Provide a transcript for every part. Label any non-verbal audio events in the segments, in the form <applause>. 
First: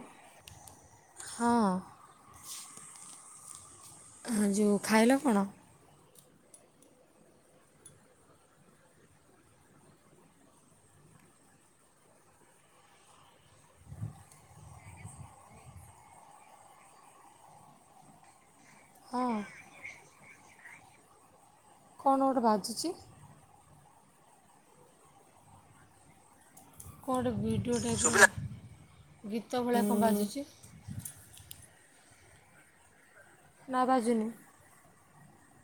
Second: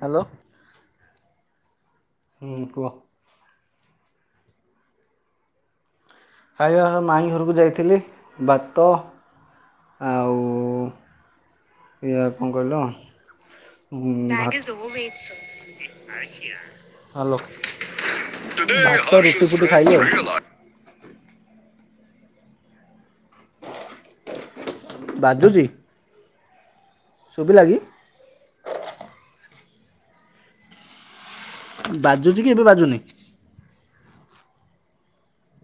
Hello ହଁ ହ କୁହ। ଆ ଯେଉଁ ଖାଇଲ କଣ? ଖାଇବା ମାଇଁ ଘରକୁ ଯାଇଥିଲି ଭାତ ଆଉ ଇଆ କଣ କହିଲ? ହଲୋ <inaudible> ହଁ ରୁଟୁ ଫୁଟୁ ଖାଇବ <inaudible> କଣ ଗୋଟେ ବାଜୁଛି? ବାଜୁଜି କଣ ଗୋଟେ ଭିଡ଼ିଓ ଟାଇପ ଗୀତ ଭଳିଆ କଣ ବାଜୁଛି? ବାଜୁଛି କି ଏବେ ବାଜୁନି? ନା ବାଜୁନି।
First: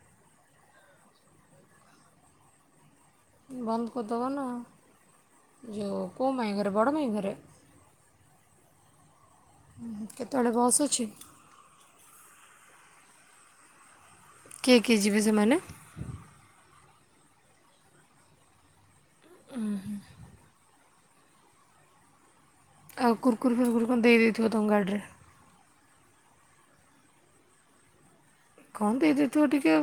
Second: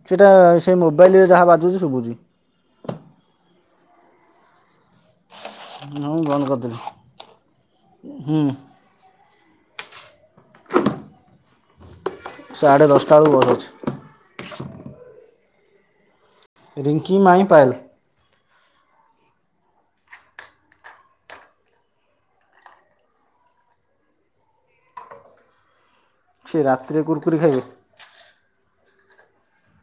ସେଟା ସେ ମୋବାଇଲରେ ଯାହା ବାଜୁଛି ଶୁଭୁଛି। ବନ୍ଦ କରିଦବ ନା ଯେଉଁ ମୁଁ କେଉଁ ମାଇଁ ଘରେ ବଡ଼ ମାଇଁ ଘରେ? ହଁ। କେତେବେଳେ ବସ୍ ଅଛି? ସାଢ଼େ ଦଶଟା ବେଳକୁ ବସ ଅଛି। କିଏ କିଏ ଯିବେ ସେମାନେ? ରିଙ୍କି, ମାଇଁ, ପାଏଲ। ଉଁ ହୁଁ। ଆଉ କୁର୍କୁରି ଫୁରର୍କୁରି ଦେଇ ଦେଇଥିବ ତାଙ୍କ ଗାଡ଼ିରେ। ସେ ରାତିରେ କୁରକୁୁରୀ ଖାଇବେ? କଣ ଦେଇଦେଇଥିବ ଟିକେ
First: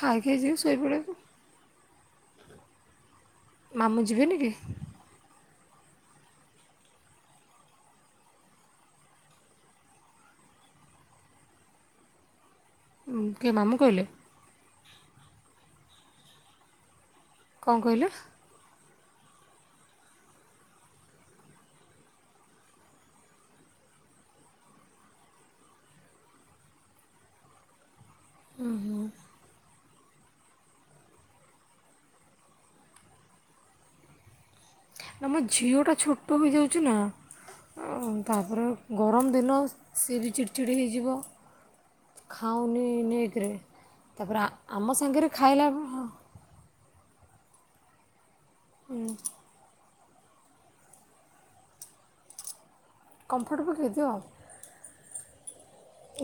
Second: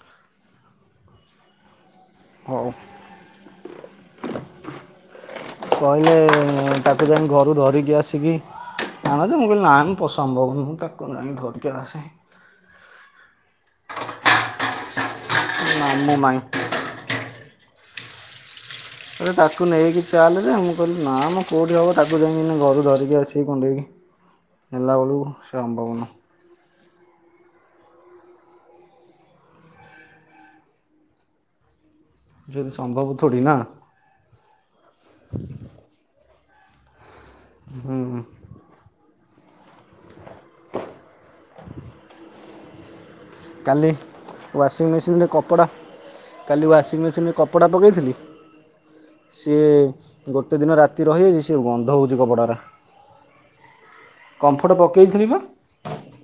ଖାଇ ଖାଇଯିବେ ଶୋଇପଡିବେ ହଉ। ମାମୁଁ ଯିବେନି କି? କହିଲେ ତାକୁ ଯାଇ ଘରୁ ଧରିକି ଆସିକି କଣ ତ ମୁଁ ନାଁ ପସନ୍ଦଭବ ମୁଁ ତାକୁ ଯାଇ ଧରିକି ଆସେ କିଏ ମାମୁଁ କହିଲେ ମାମୁଁ ମାଇଁ। କଣ କହିଲ। ତାକୁ ନେଇକି ଚାଲେ ଯେ ମୁଁ କହିଲି ନା ମୋ କୋଉଠି ହବ ତାକୁ ଯାଇକି ଘରୁ ଧରିକି ଆସିକି କୁଣ୍ଡେଇବି। ନେଲା ବେଳୁ ସମ୍ଭବନୁ। ହୁଁ ହୁଁ ଯଦି ସମ୍ଭବ ଥୋଡ଼ି ନା। ଆମ ଝିଅଟା ଛୋଟଏଇଯାଉଛିନା ହୁଁ ଆଉ ତାପରେ ଗରମ। ଦିନସ ସିଏ ବି ଚିଡିଚିଡି ହେଇଯିବ। ଖାଉନି ନି କାଲି ୱାସିଂମେସିନ୍‌ ରେ ଖାଇଲା କପଡ଼ା କାଲି ୱାସିଂ ମେସିନ୍‌ରେ କପଡ଼ା ପକେଇଥିଲି ସିଏ ଗୋଟେ ଦିନ ରାତି ରହିଯାଇଛି ସେ ଗନ୍ଧ ହୋଉଚି କପଡାରା। କମ୍ଫଟ ପକେଇ ଦିଅ। ଦେଇଥିଲି ପା।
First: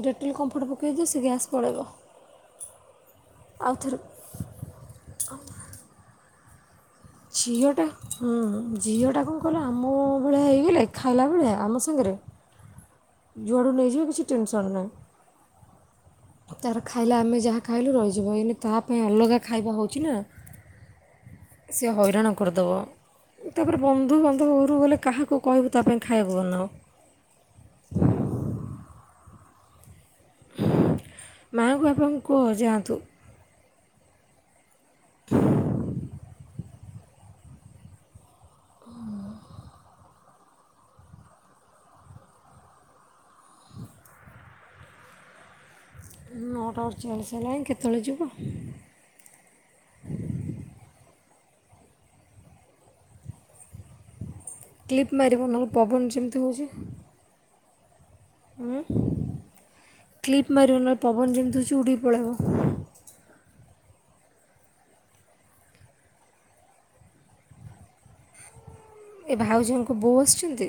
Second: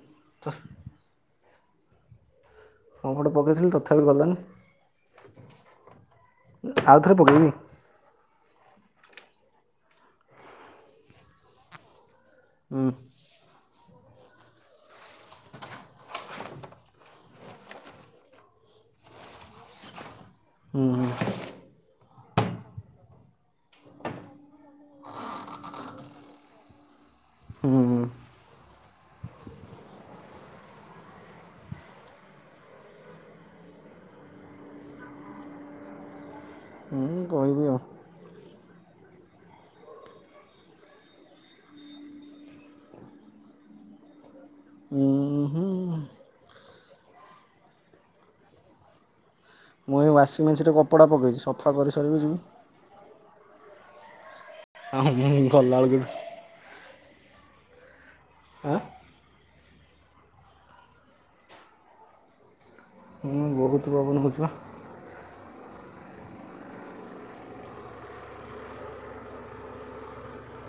ଡେଟେଲ କମ୍ଫର୍ଟ ପକେଇଦିଅ ସେ ଗ୍ୟାସ୍ ପଳେଇବ। କମ୍ପଟ ପକେଇଥିଲି ତଥାପି ଗଲାନି। ଆଉ ଥରେ ପକାଇବି ଝିଅଟା ହୁଁ। ଝିଅଟା କଣ କହିଲ ଆମ ଭଲିଆ ହେଇଗଲେ ଖାଇଲା ଭଳିଆ ହେଇଗଲେ ଆମ ସାଙ୍ଗରେ ହୁଁ ଜୁଆଡ଼ୁ ନେଇଯିବ କିଛି ଟେନସନ୍ ନାହିଁ। ତାର ଖାଇଲେ ଆମେ ଯାହା ଖାଇଲୁ ରହିଯିବ ଏଇନେ ତା ପାଇଁ ଅଲଗା ଖାଇବା ହୋଉଚି ନା। ହୁଁ ହୁଁ ସେ ହଇରାଣ କରିଦେବ ତାପରେ ବନ୍ଧୁବାନ୍ଧବ ଘରୁ ଗଲେ କାହାକୁ କହିବୁ ତା ପାଇଁ ଖାଇବାକୁ ବନାଅ। ହୁଁ। ମାଙ୍କୁ ଆପଣ କୁହ ଯାଆନ୍ତୁ। ହୁଁ କହିବି ଆଉ ଉଁ ହୁଁ ନଅଟା ଅଟଚାଳିସି ହେଲାଣି କେତେବେଳେ ଯିବ? ମୁଁ ଏହି ୱାସିଂ ମେସିନରେ କପଡ଼ା ପକେଇଚି ସଫା କରିସାରି କି ଯିବି। ଆଉ କ୍ଲିପ୍ ମୁଁ ମାରିବୁ ନହେଲେ ଗଲାବେଳକୁ ପବନ ଯେମିତି ହୋଉଚି। ଆଁ ଉଁ। କ୍ଲିପ୍ ମାରିବୁ ନହେଲେ ପବନ ଯେମିତି ହେଉଚି ଉଡିକି ପଳେଇବ। ହୁଁ ବହୁତ ପବନ ହେଉଛି ବା ଏ ଭାଉଜଙ୍କ ବୋଉ ଆସିଚନ୍ତି?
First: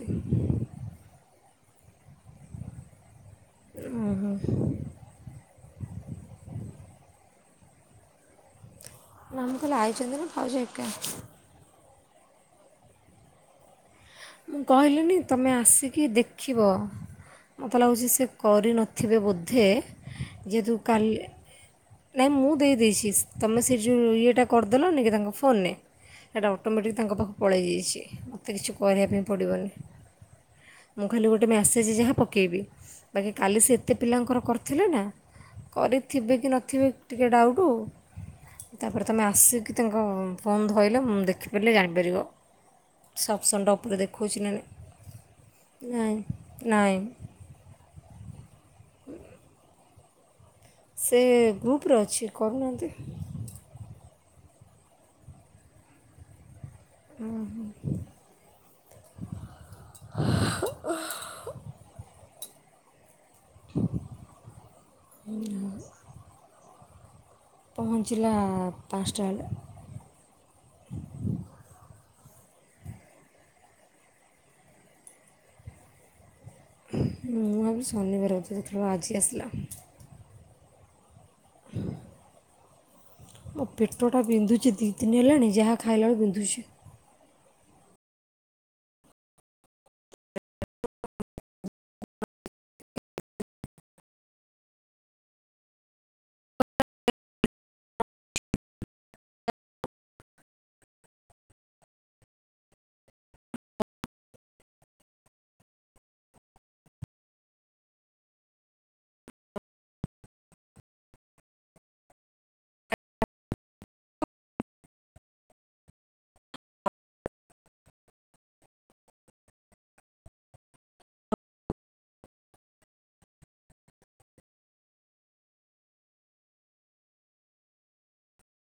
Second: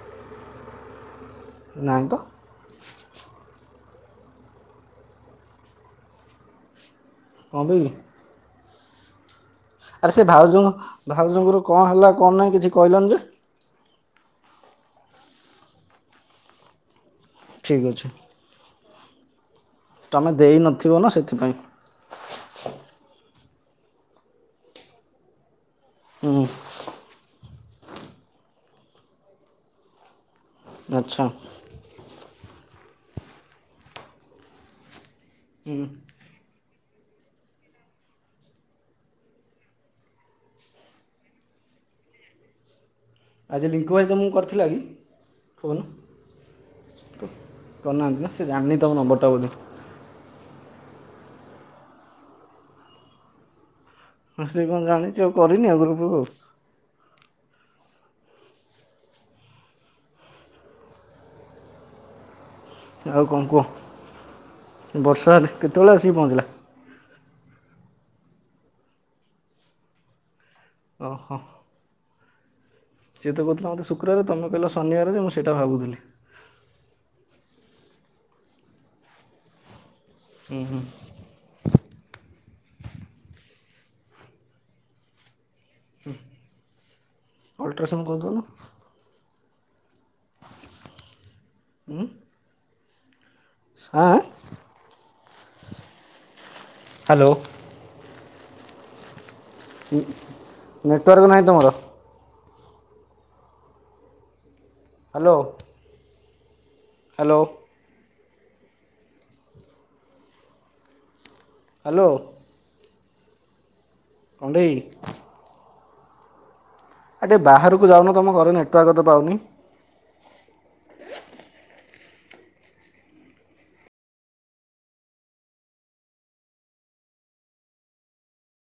ନାହିଁ ତ ଉଁ ହୁଁ ହୁଁ। କଣ ପାଇଁ କି? ନା ମୁଁ କହିଲି ଆଇଛନ୍ତି ଆରେ ସେ ନା ଭାଉଜ ଏକା ଭାଉଜଙ୍କର କଣ ହେଲା କଣ ନାହିଁ କିଛି କହିଲନି ଯେ। ମୁଁ କହିଲିନି ତମେ ଆସିକି ଦେଖିବ। ମତେ ଠିକ୍ ଲାଗୁଚି ଅଛି ସେ କରି ନଥିବେ ବୋ ଧେ ତମେ ଯେହେତୁ ଦେଇନଥିବ ନା କାଲି ସେଥିପାଇଁ ନାଇଁ ମୁଁ ଦେଇ ଦେଇ ଚି ତମେ ସେ ଯୋଉ ଇଏଟା କରି ଦେଲନି କି ତାଙ୍କ ଫୋନରେ ହୁଁ ଏଟା ଅଟୋ ମେଟିକ ତାଙ୍କ ପାଖ ପଳେଇଯାଇଚି ମୋତେ କିଛି କହିବା ପାଇଁ ପଡ଼ିବନି ମୁଁ ଆଚ୍ଛା ଖାଲି ଗୋଟେ ମ୍ୟାସେଜ ଯାହା ପ ପକେଇବି ବାକି କାଲି ସେ ଏତେ ପିଲାଙ୍କର କରିଥିଲେ ନା ହୁଁ କରିଥିବେ କି ନଥିବେ ଟିକେ ଡାଉଟୁ। ତାପରେ ତମେ ଆସିକି ତାଙ୍କ ଫୋନ୍ ଧଇଲ ମୁଁ ଦେଖିପାରିଲି ଜାଣିପାରିବ ସ ଆଜି ଲିଙ୍କୁ ଭାଇ ତମକୁ କରିଥିଲା କି? କୋହୁନୁ ନାଇଁ ନାଇଁ କ‌ହ କରିନାହାନ୍ତି ନା ସେ ଜାଣିନି ତମ ନମ୍ବରଟା ବୋଧେ ସେ ଗ୍ରୁପରେ ଅଛି କରୁନାହାନ୍ତି। ‌‌ହଁ ସେ କଣ ଜାଣିଚି ଆଉ କରିନି ଆଉ ଗ୍ରୁପରୁ। ଉଁ ହୁଁ। <inaudible> ଆଉ କଣ କୁହ ବର୍ଷା କେତେବେଳେ ଆସିକି ପହଞ୍ଚିଲା? ପହଁଞ୍ଚିଲା ପାଞ୍ଚଟା ବେଳେ। ଓ ହୋ। ସିଏ ତ କୋହୁଥିଲା ମୋତେ ଶୁକ୍ରବାରେ ତମେ କହିଲ ଶନିବାର ଯେ ମୁଁ ସେଇଟା ଭାବୁଥିଲି। ମୁଁ ଭାବିଲି ଶନିବାର ବୋଧେ ଦେଖିଲାବେଳକୁ ଆଜି ଆସିଲା। ହୁଁ ହୁଁ। ମୋ ପେଟଟା ବିନ୍ଧୁଚି ଦିଇ ଦିନି ହେଲାଣି ଯାହା ଖାଇଲାବେଳେକୁ ବିନ୍ଧୁଚି। ଅଲଟ୍ରାସାଉଣ୍ଡ କରିଦୋଉନୁ। ଉଁ। ଆ ଆ ହ୍ୟାଲୋ ନେଟୱାର୍କ ନାହିଁ ତୁମର ହ୍ୟାଲୋ ହ୍ୟାଲୋ ହ୍ୟାଲୋ କଣ୍ଢେଇ ଆ ଟିକେ ବାହାରକୁ ଯାଉନ ତୁମ ଘରେ ନେଟୱାର୍କ ତ ପାଉନି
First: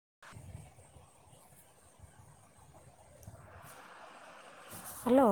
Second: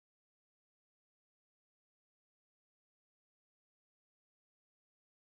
<inaudible> ହ୍ୟାଲୋ